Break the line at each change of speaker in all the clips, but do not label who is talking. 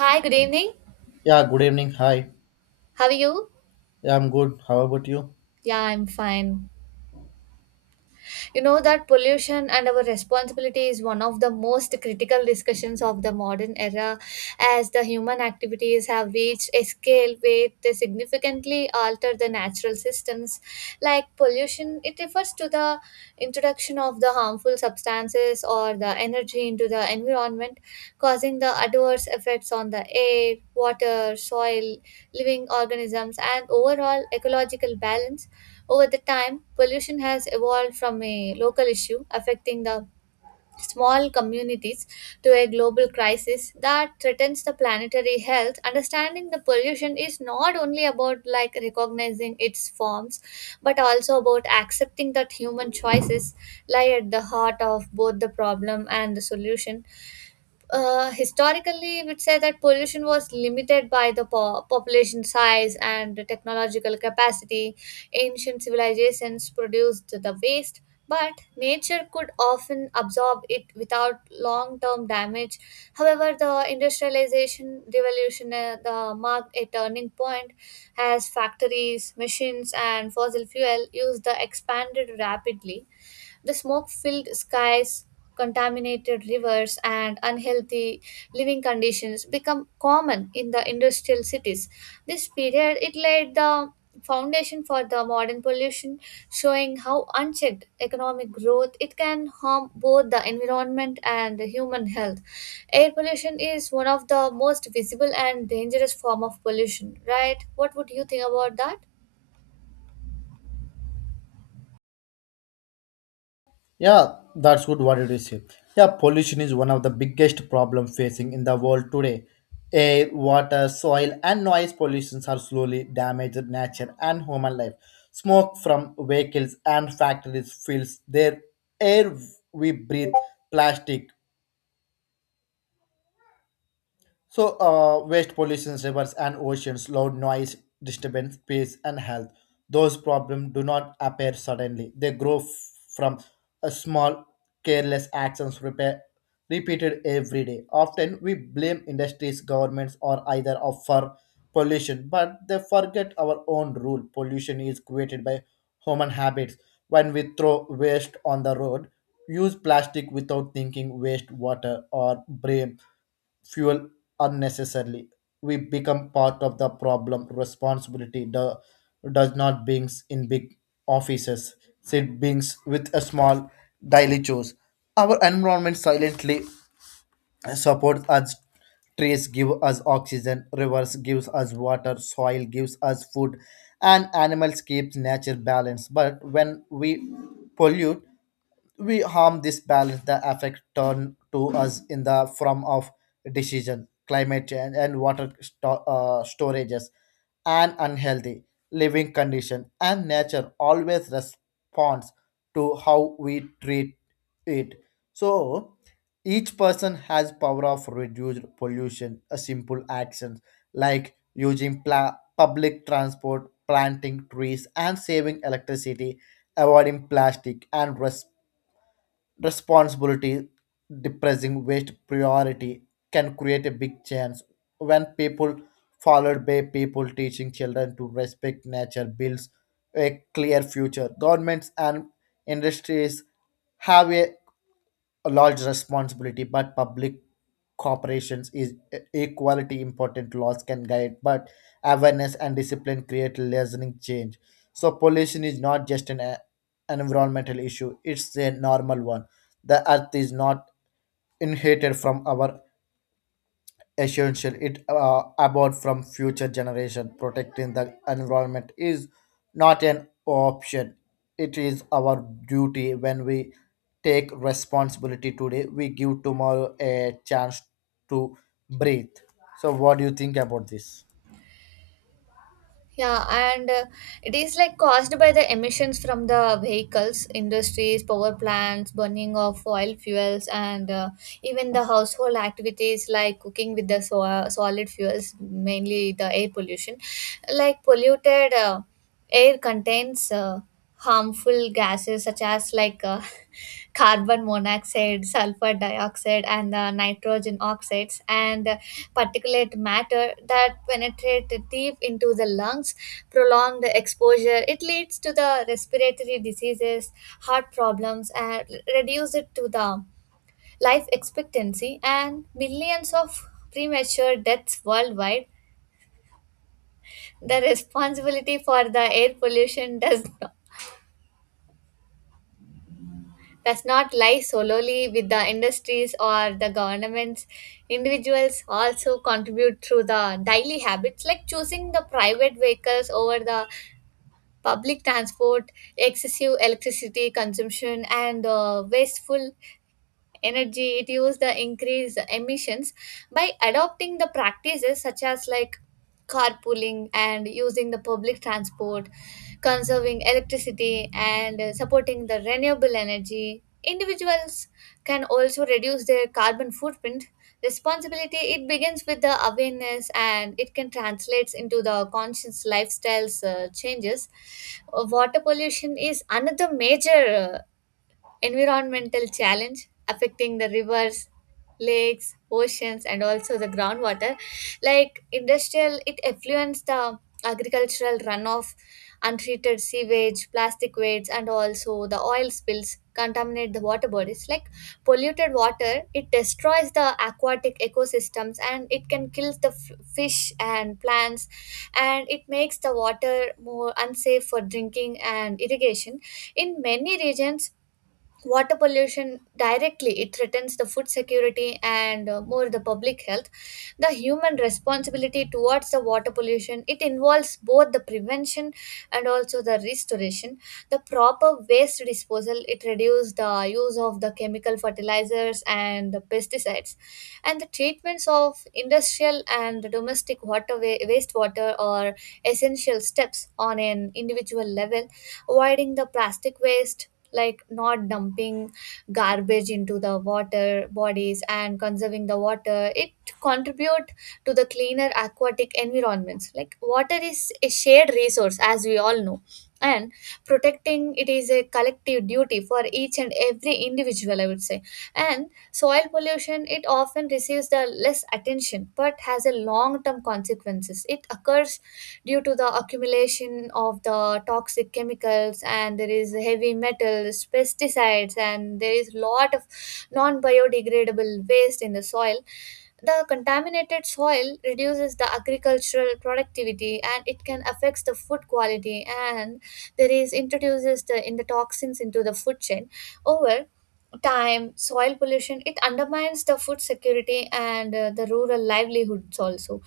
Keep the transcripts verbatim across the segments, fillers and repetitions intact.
Hi, good evening.
Yeah, good evening. Hi.
How are you?
Yeah, I'm good. How about you?
Yeah, I'm fine. You know that pollution and our responsibility is one of the most critical discussions of the modern era as the human activities have reached a scale where they significantly alter the natural systems. Like pollution, it refers to the introduction of the harmful substances or the energy into the environment, causing the adverse effects on the air, water, soil, living organisms, and overall ecological balance. Over the time, pollution has evolved from a local issue affecting the small communities to a global crisis that threatens the planetary health. Understanding the pollution is not only about like recognizing its forms, but also about accepting that human choices lie at the heart of both the problem and the solution. Uh, historically, we'd say that pollution was limited by the po- population size and the technological capacity. Ancient civilizations produced the waste, but nature could often absorb it without long term damage. However, the industrialization revolution uh, the marked a turning point as factories, machines, and fossil fuel used the expanded rapidly the smoke filled skies, contaminated rivers, and unhealthy living conditions become common in the industrial cities. This period it laid the foundation for the modern pollution, showing how unchecked economic growth it can harm both the environment and the human health. Air pollution is one of the most visible and dangerous form of pollution, right? What would you think about that?
Yeah, that's good. What did you say? Yeah, pollution is one of the biggest problem facing in the world today. Air, water, soil, and noise pollutions are slowly damaging nature and human life. Smoke from vehicles and factories fills their air we breathe. Plastic, So, uh, waste pollution, rivers and oceans, loud noise, disturbance, peace, and health. Those problems do not appear suddenly. They grow f- from a small, careless actions repair, repeated every day. Often, we blame industries, governments, or either of for pollution, but they forget our own rule. Pollution is created by human habits, when we throw waste on the road, use plastic without thinking, waste water or brain fuel unnecessarily. We become part of the problem. Responsibility do, does not brings in big offices. It brings with a small daily chores. Our environment silently support us, trees give us oxygen, rivers gives us water, soil gives us food, and animals keeps nature balanced. But when we pollute, we harm this balance. The affect turn to us in the form of decision, climate change, and water sto- uh, storages, and unhealthy living condition, and nature always responds to how we treat it. So each person has power of reduced pollution. A simple actions like using pla- public transport, planting trees, and saving electricity, avoiding plastic, and res- responsibility, depressing waste priority can create a big chance. When people followed by people teaching children to respect nature, builds a clear future. Governments and industries have a a large responsibility, but public corporations is equality important. Laws can guide, but awareness and discipline create lasting change. So pollution is not just an, a- an environmental issue; it's a normal one. The earth is not inherited from our essential, it uh, about from future generation. Protecting the environment is not an option, it is our duty. When we take responsibility today, we give tomorrow a chance to breathe. So what do you think about this?
Yeah, and uh, it is like caused by the emissions from the vehicles, industries, power plants, burning of oil fuels, and uh, even the household activities like cooking with the so- solid fuels, mainly the air pollution, like polluted. Uh, Air contains uh, harmful gases such as like uh, carbon monoxide, sulfur dioxide, and uh, nitrogen oxides, and uh, particulate matter that penetrate deep into the lungs. Prolonged exposure it leads to the respiratory diseases, heart problems, and reduce it to the life expectancy and millions of premature deaths worldwide. The responsibility for the air pollution does not does not lie solely with the industries or the governments. Individuals also contribute through the daily habits like choosing the private vehicles over the public transport, excessive electricity consumption, and uh, wasteful energy it use the increase emissions by adopting the practices such as like carpooling and using the public transport, conserving electricity and uh, supporting the renewable energy. Individuals can also reduce their carbon footprint. Responsibility it begins with the awareness and it can translates into the conscious lifestyles uh, changes. Uh, water pollution is another major uh, environmental challenge affecting the rivers, lakes, oceans and also the groundwater. Like industrial it affluents, the agricultural runoff, untreated sewage, plastic waste, and also the oil spills contaminate the water bodies. Like polluted water it destroys the aquatic ecosystems and it can kill the f- fish and plants, and it makes the water more unsafe for drinking and irrigation. In many regions, water pollution directly it threatens the food security and uh, more the public health. The human responsibility towards the water pollution it involves both the prevention and also the restoration. The proper waste disposal it reduces the use of the chemical fertilizers and the pesticides, and the treatments of industrial and the domestic water wa- wastewater are essential steps. On an individual level, avoiding the plastic waste, like not dumping garbage into the water bodies, and conserving the water it contribute to the cleaner aquatic environments. Like water is a shared resource, as we all know, and protecting it is a collective duty for each and every individual, I would say. And soil pollution it often receives the less attention but has a long term consequences. It occurs due to the accumulation of the toxic chemicals and there is heavy metals, pesticides, and there is lot of non biodegradable waste in the soil. The contaminated soil reduces the agricultural productivity and it can affects the food quality, and there is introduces the in the toxins into the food chain. Over time, soil pollution it undermines the food security and uh, the rural livelihoods also.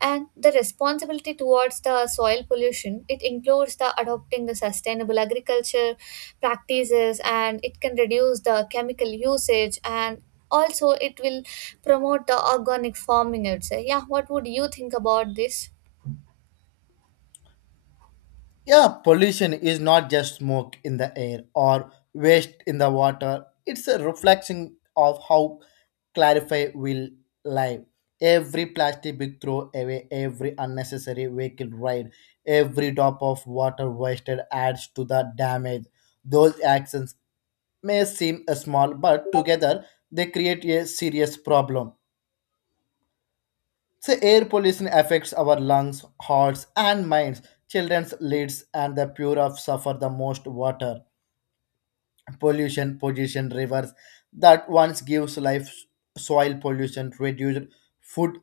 And the responsibility towards the soil pollution it includes the adopting the sustainable agriculture practices, and it can reduce the chemical usage, and also it will promote the organic farming, I would say. Yeah, what would you think about this?
Yeah, pollution is not just smoke in the air or waste in the water. It's a reflection of how clarify will live. Every plastic we throw away, every unnecessary vehicle ride, every drop of water wasted adds to the damage. Those actions may seem small, but together they create a serious problem. So air pollution affects our lungs, hearts, and minds. Children's lids and the pure of suffer the most. Water pollution. Pollution rivers that once gives life. Soil pollution reduced food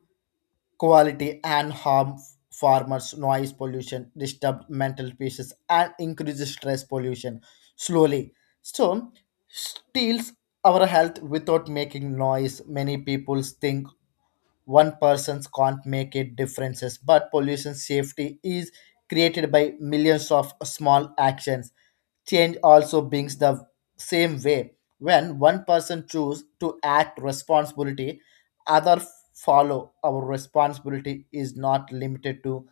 quality and harm farmers. Noise pollution disturbed mental peace and increases stress pollution. Slowly, so steals our health without making noise. Many people think one person can't make a differences, but pollution safety is created by millions of small actions. Change also brings the same way. When one person choose to act responsibility, other follow. Our responsibility is not limited to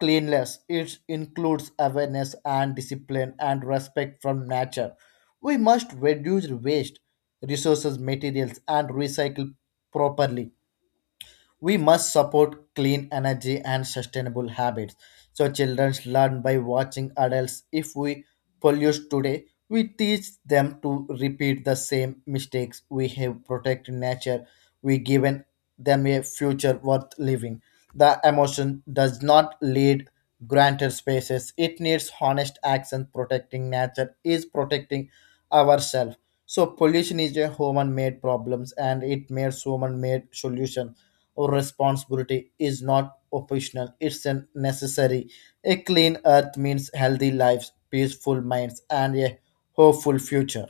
cleanliness. It includes awareness and discipline and respect from nature. We must reduce waste, resources, materials, and recycle properly. We must support clean energy and sustainable habits. So children learn by watching adults. If we pollute today, we teach them to repeat the same mistakes. We have protected nature, we given them a future worth living. The emotion does not lead granted spaces. It needs honest action. Protecting nature is protecting ourselves. So pollution is a human made problems and it makes human made solution. Or responsibility is not optional, it's a necessary. A clean earth means healthy lives, peaceful minds, and a hopeful future.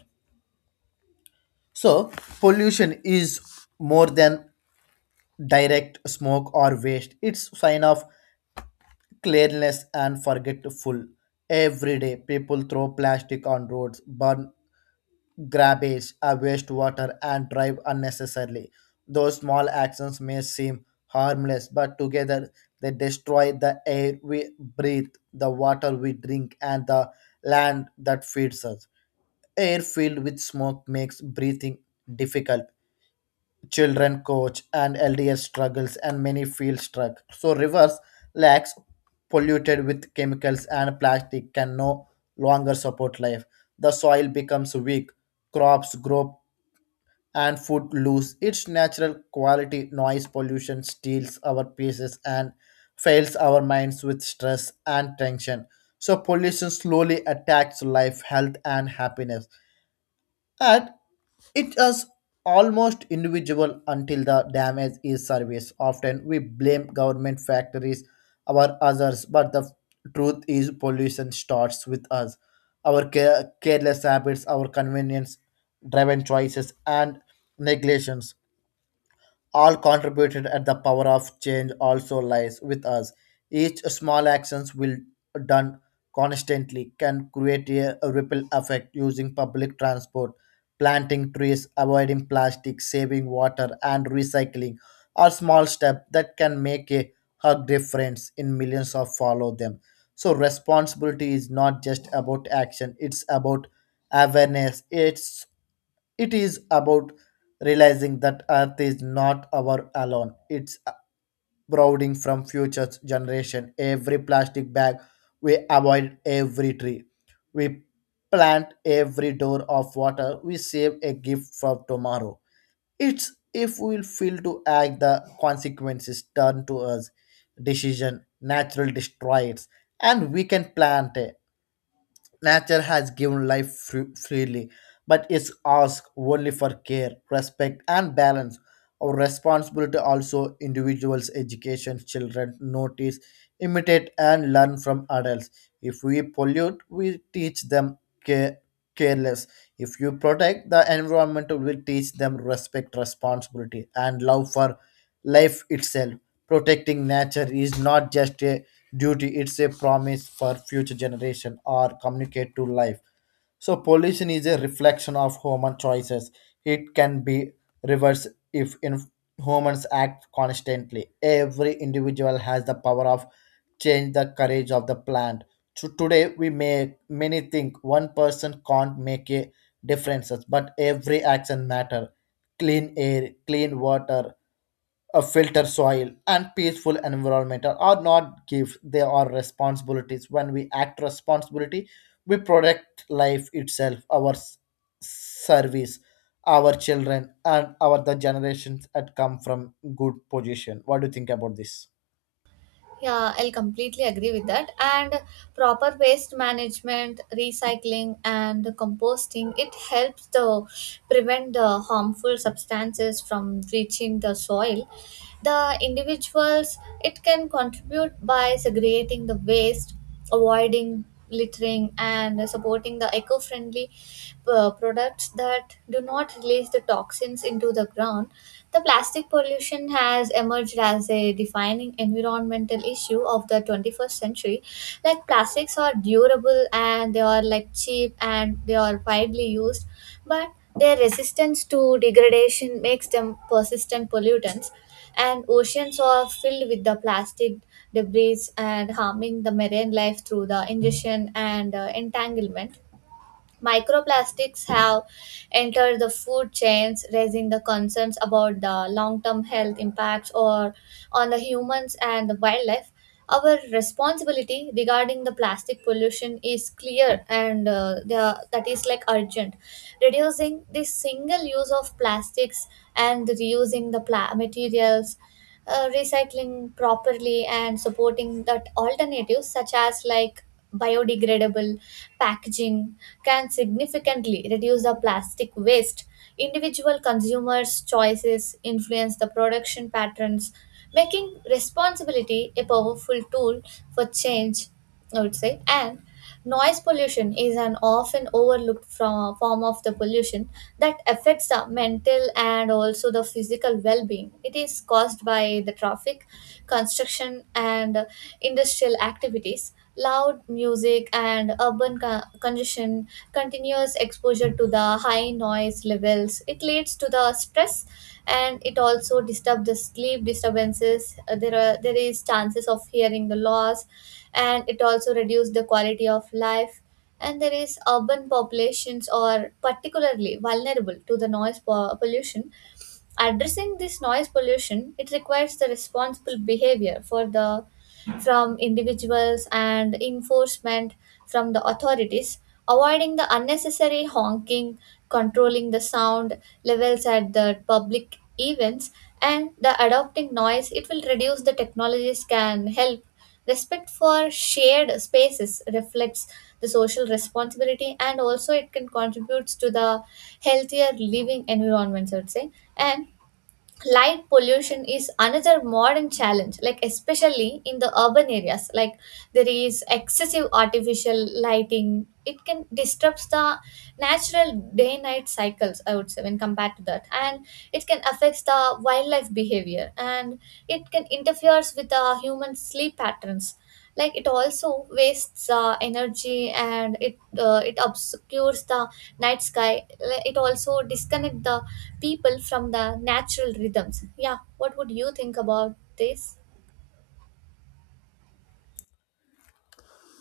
So pollution is more than direct smoke or waste. It's sign of cleanliness and forgetful. Every day people throw plastic on roads, burn garbage, uh, wastewater, and drive unnecessarily. Those small actions may seem harmless, but together they destroy the air we breathe, the water we drink, and the land that feeds us. Air filled with smoke makes breathing difficult. Children coach and L D S struggles, and many feel struck. So, rivers, lakes polluted with chemicals and plastic can no longer support life. The soil becomes weak, crops grow and food lose its natural quality. Noise pollution steals our pieces and fills our minds with stress and tension. So pollution slowly attacks life, health, and happiness, and it is almost individual until the damage is service. Often we blame government factories or others, but the truth is pollution starts with us. Our care- careless habits, our convenience driven choices, and neglections all contributed at the power of change also lies with us. Each small actions will done constantly can create a a ripple effect. Using public transport, planting trees, avoiding plastic, saving water, and recycling are small steps that can make a hug difference in millions of follow them. So responsibility is not just about action, it's about awareness. It's it is about realizing that Earth is not our alone. It's brooding from future generation. Every plastic bag we avoid, every tree we plant, every door of water we save a gift for tomorrow. It's if we'll fail to act, the consequences turn to us. Decision, natural destroyers, and we can plant. A Nature has given life fr- freely, but it's asked only for care, respect, and balance. Our responsibility also individuals, education, children notice, imitate, and learn from adults. If we pollute, we teach them care- careless. If you protect the environment, we will teach them respect, responsibility, and love for life itself. Protecting nature is not just a duty; it's a promise for future generation or communicate to life. So, pollution is a reflection of human choices. It can be reversed if in humans act constantly. Every individual has the power of change the courage of the plant. So today we make many think one person can't make a difference, but every action matter. Clean air, clean water, a filter soil, and peaceful environment are are not gifts, they are responsibilities. When we act responsibility, we protect life itself, our s- service, our children, and our the generations that come from good position. What do you think about this?
Yeah, I'll completely agree with that. And proper waste management, recycling, and composting it helps the prevent the harmful substances from reaching the soil. The individuals it can contribute by segregating the waste, avoiding littering, and supporting the eco-friendly uh, products that do not release the toxins into the ground. The plastic pollution has emerged as a defining environmental issue of the twenty-first century. Like plastics are durable and they are like cheap and they are widely used, but their resistance to degradation makes them persistent pollutants, and oceans are filled with the plastic debris and harming the marine life through the ingestion and uh, entanglement. Microplastics have entered the food chains, raising the concerns about the long term health impacts or on the humans and the wildlife. Our responsibility regarding the plastic pollution is clear and uh, the, that is like urgent. Reducing the single use of plastics and reusing the pla- materials, uh, recycling properly, and supporting that alternatives such as like biodegradable packaging can significantly reduce the plastic waste. Individual consumers' choices influence the production patterns, making responsibility a powerful tool for change, I would say. And noise pollution is an often overlooked from, form of the pollution that affects the mental and also the physical well-being. It is caused by the traffic, construction, and industrial activities, loud music, and urban co- congestion, continuous exposure to the high noise levels. It leads to the stress and it also disturbs the sleep disturbances. Uh, There are there is chances of hearing the loss, and it also reduces the quality of life. And there is urban populations are particularly vulnerable to the noise po- pollution. Addressing this noise pollution it requires the responsible behavior for the from individuals and enforcement from the authorities, avoiding the unnecessary honking, controlling the sound levels at the public events, and the adopting noise. It will reduce the technologies can help. Respect for shared spaces reflects the social responsibility and also it can contributes to the healthier living environments, I would say. And light pollution is another modern challenge, like especially in the urban areas. Like there is excessive artificial lighting it can disrupts the natural day night cycles, I would say, when compared to that, and it can affect the wildlife behavior, and it can interferes with uh, human sleep patterns. Like it also wastes uh, energy, and it uh, it obscures the night sky. Like, it also disconnect the people from the natural rhythms. Yeah, what would you think about this?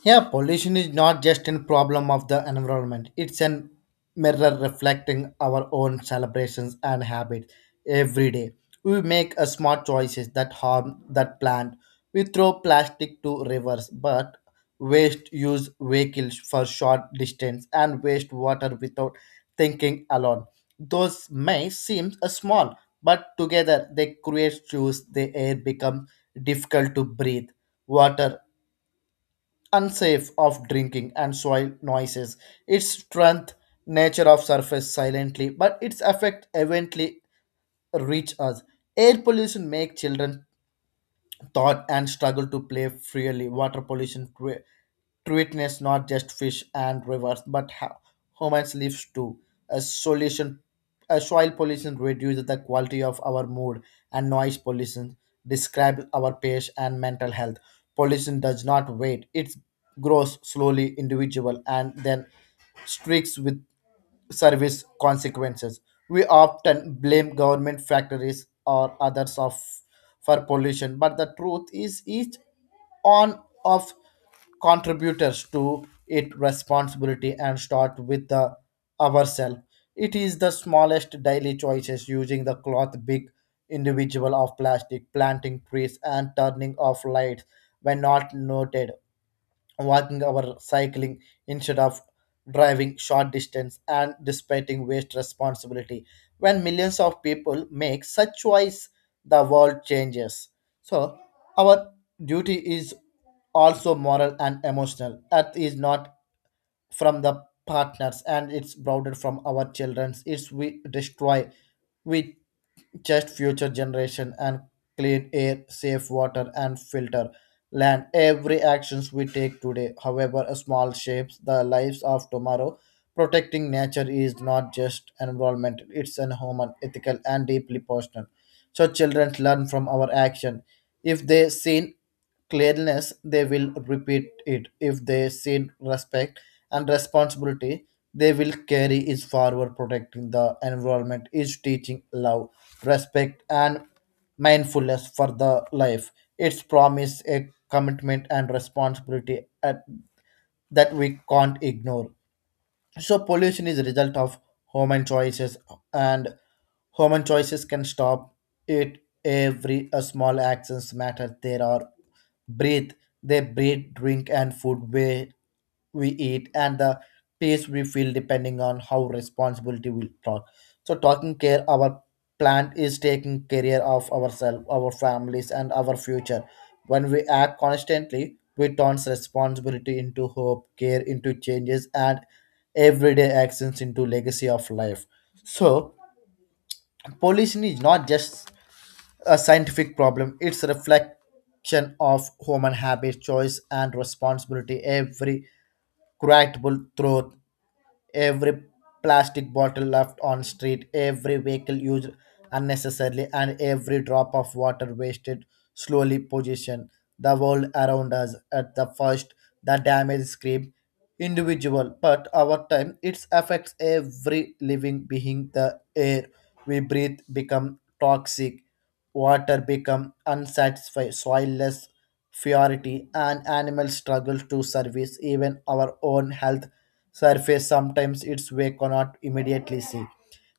Yeah, pollution is not just a problem of the environment. It's an mirror reflecting our own celebrations and habits every day. We make a smart choices that harm that plant. We throw plastic to rivers, but waste use vehicles for short distance and waste water without thinking alone. Those may seem a small, but together they create shoes. The air becomes difficult to breathe, water unsafe of drinking, and soil noises. Its strength, nature of surface silently, but its effect eventually reach us. Air pollution make children thought and struggle to play freely. Water pollution cre- treatments not just fish and rivers, but ha- humans lives too. A solution, a soil pollution reduces the quality of our mood, and noise pollution describes our pace and mental health. Pollution does not wait; it grows slowly, individual, and then streaks with service consequences. We often blame government factories or others of for pollution, but the truth is each on of contributors to it responsibility and start with the ourselves. It is the smallest daily choices, using the cloth big individual of plastic, planting trees, and turning off lights when not noted, walking or cycling instead of driving short distance and dissipating waste responsibility. When millions of people make such choice, the world changes. So our duty is also moral and emotional. Earth is not from the partners and it's bounded from our children. It's we destroy, we just future generation and clean air, safe water, and filter land. Every actions we take today, however small, shapes the lives of tomorrow. Protecting nature is not just environmental, it's an human, ethical, and deeply personal. So children learn from our action. If they seen clearness, they will repeat it. If they see respect and responsibility, they will carry is forward. Protecting the environment is teaching love, respect, and mindfulness for the life. It's promise, a commitment, and responsibility at, that we can't ignore. So pollution is a result of human choices, and human choices can stop it. Every a small actions matter. There are breathe, they breathe, drink, and food where we eat, and the peace we feel depending on how responsibility we talk. So taking care our plant is taking care of ourselves, our families, and our future. When we act constantly, we turns responsibility into hope, care into changes, and everyday actions into legacy of life. So pollution is not just a scientific problem; it's a reflection of human habit, choice, and responsibility. Every correctable truth, every plastic bottle left on street, every vehicle used unnecessarily, and every drop of water wasted slowly position the world around us. At the first, the damage scream individual, but over time it affects every living being. The air we breathe become toxic, water become unsatisfied, soilless purity, and animals struggle to service, even our own health surface sometimes its way cannot immediately see.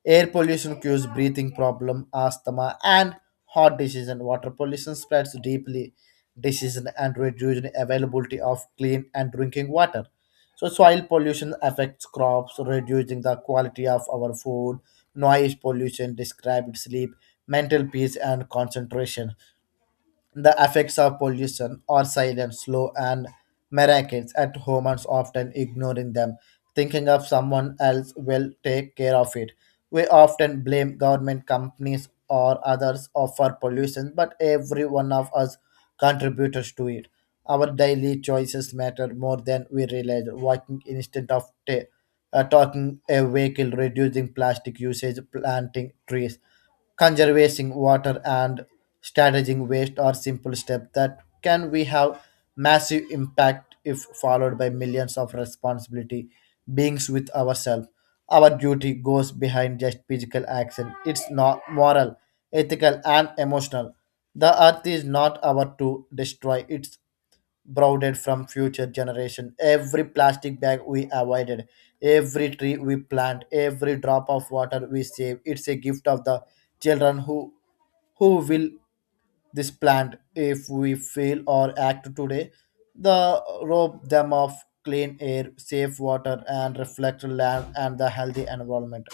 Air pollution cures breathing problem, asthma, and heart disease. And water pollution spreads deeply, disease and reducing availability of clean and drinking water. So soil pollution affects crops, reducing the quality of our food. Noise pollution described sleep, mental peace, and concentration. The effects of pollution are silent, slow, and miraculous at humans often ignoring them, thinking of someone else will take care of it. We often blame government companies or others for pollution, but every one of us contributors to it. Our daily choices matter more than we realize. Walking instead of ta- uh, talking a vehicle, reducing plastic usage, planting trees, conservation water, and strategizing waste are simple steps that can we have massive impact if followed by millions of responsibility beings with ourselves. Our duty goes behind just physical action. It's not moral, ethical, and emotional. The earth is not our to destroy, it's brooded from future generation. Every plastic bag we avoided, every tree we plant, every drop of water we save. It's a gift of the children who who will this plant if we fail or act today. The rob them of clean air, safe water, and reflect land and the healthy environment.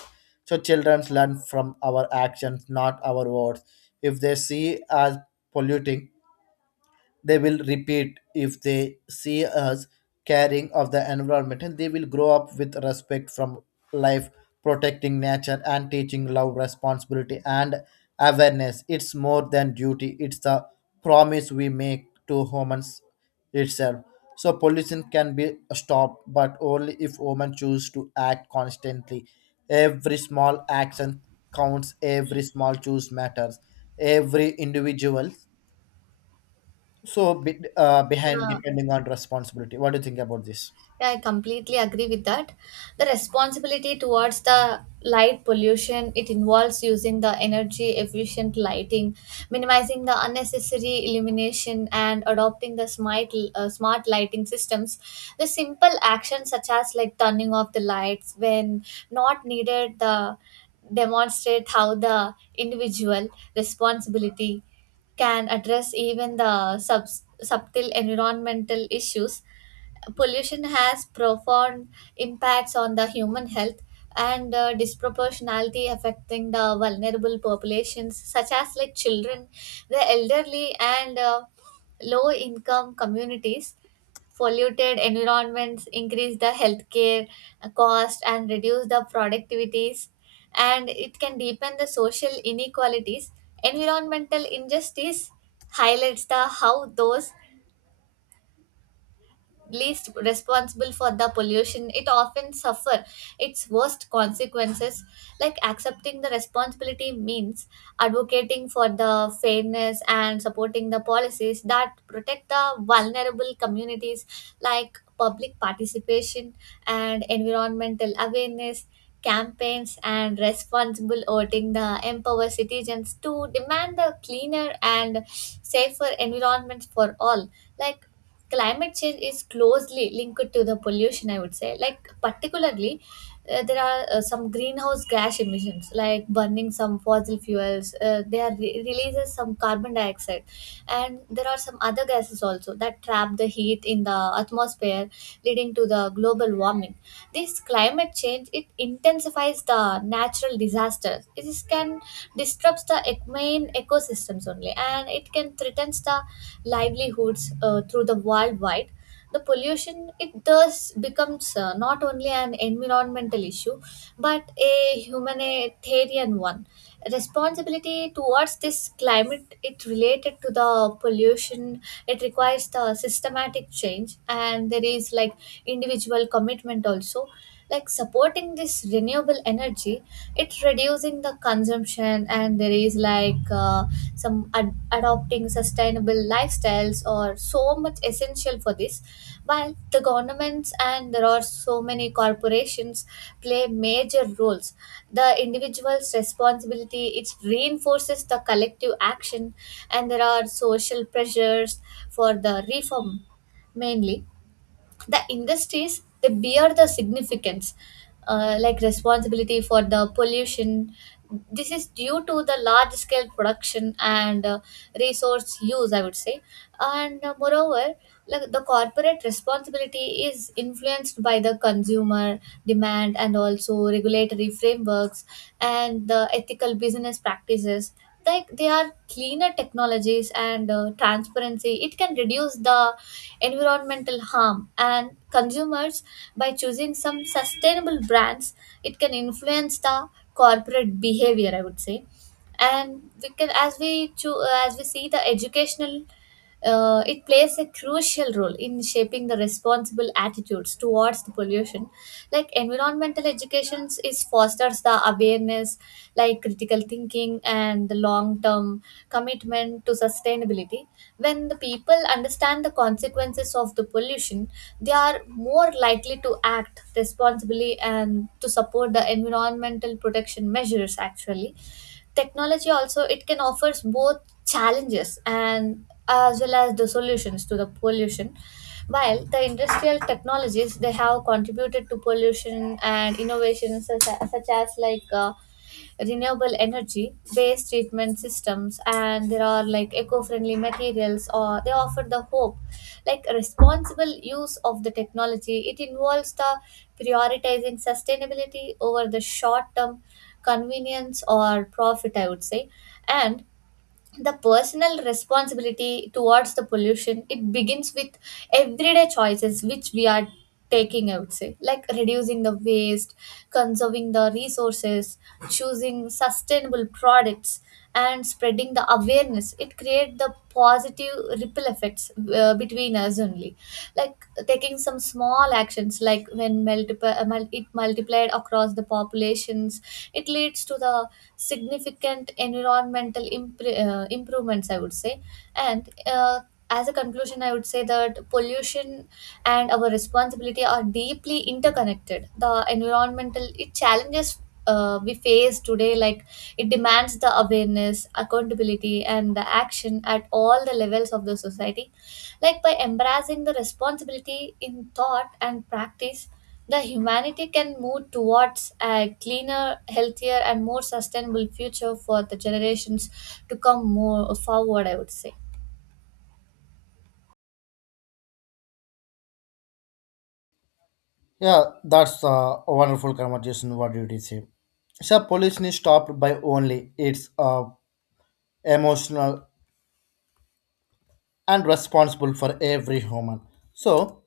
So children learn from our actions, not our words. If they see us polluting, they will repeat. If they see us caring of the environment, and they will grow up with respect from life. Protecting nature and teaching love, responsibility, and awareness, it's more than duty. It's the promise we make to humans itself. So pollution can be stopped, but only if women choose to act constantly. Every small action counts, every small choice matters, every individual. So be, uh, behind
Yeah.
depending on responsibility. What do you think about this?
Yeah, I completely agree with that. The responsibility towards the light pollution it involves using the energy efficient lighting, minimizing the unnecessary illumination, and adopting the smart uh, smart lighting systems. The simple actions such as like turning off the lights when not needed, the demonstrate how the individual responsibility can address even the sub- subtle environmental issues. Pollution has profound impacts on the human health and uh, disproportionality affecting the vulnerable populations such as like children, the elderly, and uh, low income communities. Polluted environments increase the healthcare cost and reduce the productivities, and it can deepen the social inequalities. Environmental injustice highlights the how those least responsible for the pollution it often suffer its worst consequences. Like accepting the responsibility means advocating for the fairness and supporting the policies that protect the vulnerable communities. Like public participation and environmental awareness campaigns and responsible voting the empower citizens to demand a cleaner and safer environment for all. Like climate change is closely linked to the pollution, I would say. Like particularly uh, there are uh, some greenhouse gas emissions like burning some fossil fuels uh, they are re- releases some carbon dioxide and there are some other gases also that trap the heat in the atmosphere, leading to the global warming. This climate change it intensifies the natural disasters. This can disrupts the ec- main ecosystems only, and it can threatens the livelihoods uh, through the worldwide. The pollution it does becomes uh, not only an environmental issue but a humanitarian one. Responsibility towards this climate it related to the pollution it requires the systematic change, and there is like individual commitment also, like supporting this renewable energy, it reducing the consumption, and there is like uh, some ad- adopting sustainable lifestyles or so much essential for this. While the governments and there are so many corporations play major roles, the individual's responsibility it reinforces the collective action, and there are social pressures for the reform. Mainly the industries they bear the significance uh, like responsibility for the pollution. This is due to the large scale production and uh, resource use, I would say. And uh, moreover, like the corporate responsibility is influenced by the consumer demand and also regulatory frameworks and the ethical business practices. Like they are cleaner technologies and uh, transparency it can reduce the environmental harm, and consumers, by choosing some sustainable brands, it can influence the corporate behavior, I would say. And we can, as we cho- uh, as we see, the educational uh, it plays a crucial role in shaping the responsible attitudes towards the pollution. Like environmental education is fosters the awareness, like critical thinking and the long term commitment to sustainability. When the people understand the consequences of the pollution, they are more likely to act responsibly and to support the environmental protection measures actually. Technology also it can offers both challenges and as well as the solutions to the pollution. While the industrial technologies they have contributed to pollution, and innovations such, such as like uh, renewable energy based treatment systems, and there are like eco-friendly materials or they offer the hope. Like responsible use of the technology it involves the prioritizing sustainability over the short term convenience or profit, I would say. And the personal responsibility towards the pollution it begins with everyday choices which we are taking, I would say. Like reducing the waste, conserving the resources, choosing sustainable products, and spreading the awareness it create the positive ripple effects uh, between us only. Like taking some small actions like when multiple it multiplied across the populations, it leads to the significant environmental impr- uh, improvements, I would say. And uh, as a conclusion, I would say that pollution and our responsibility are deeply interconnected. The environmental it challenges uh, we face today, like it demands the awareness, accountability, and the action at all the levels of the society. Like by embracing the responsibility in thought and practice, the humanity can move towards a cleaner, healthier, and more sustainable future for the generations to come more forward, I would say.
Yeah, that's a wonderful conversation. What did you did say? So pollution is stopped by only it's uh, emotional and responsible for every human. So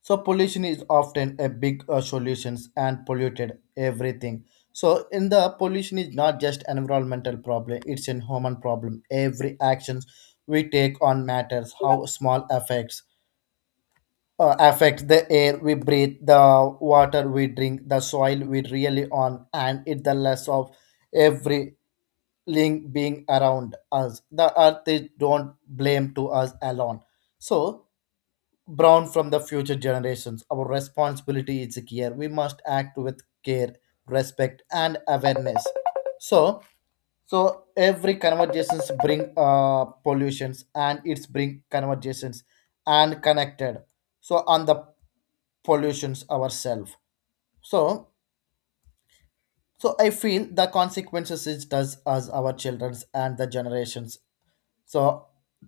so pollution is often a big uh, solutions and polluted everything. So in the pollution is not just environmental problem; it's a human problem. Every actions we take on matters how small affects uh, affect the air we breathe, the water we drink, the soil we really on, and it the less of every link being around us. The earth they don't blame to us alone. So brown from the future generations. Our responsibility is here. We must act with care, respect, and awareness. So so every conversations bring uh, pollutions and it's bring conversations and connected. So on the pollutions ourselves. So so I feel the consequences it does us, our children's, and the generations so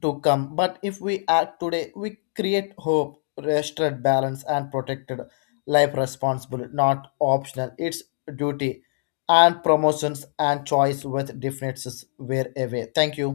to come. But if we act today, we create hope, restored balance, and protected life. Responsible not optional, it's duty and promotions and choice with differences were away. Thank you.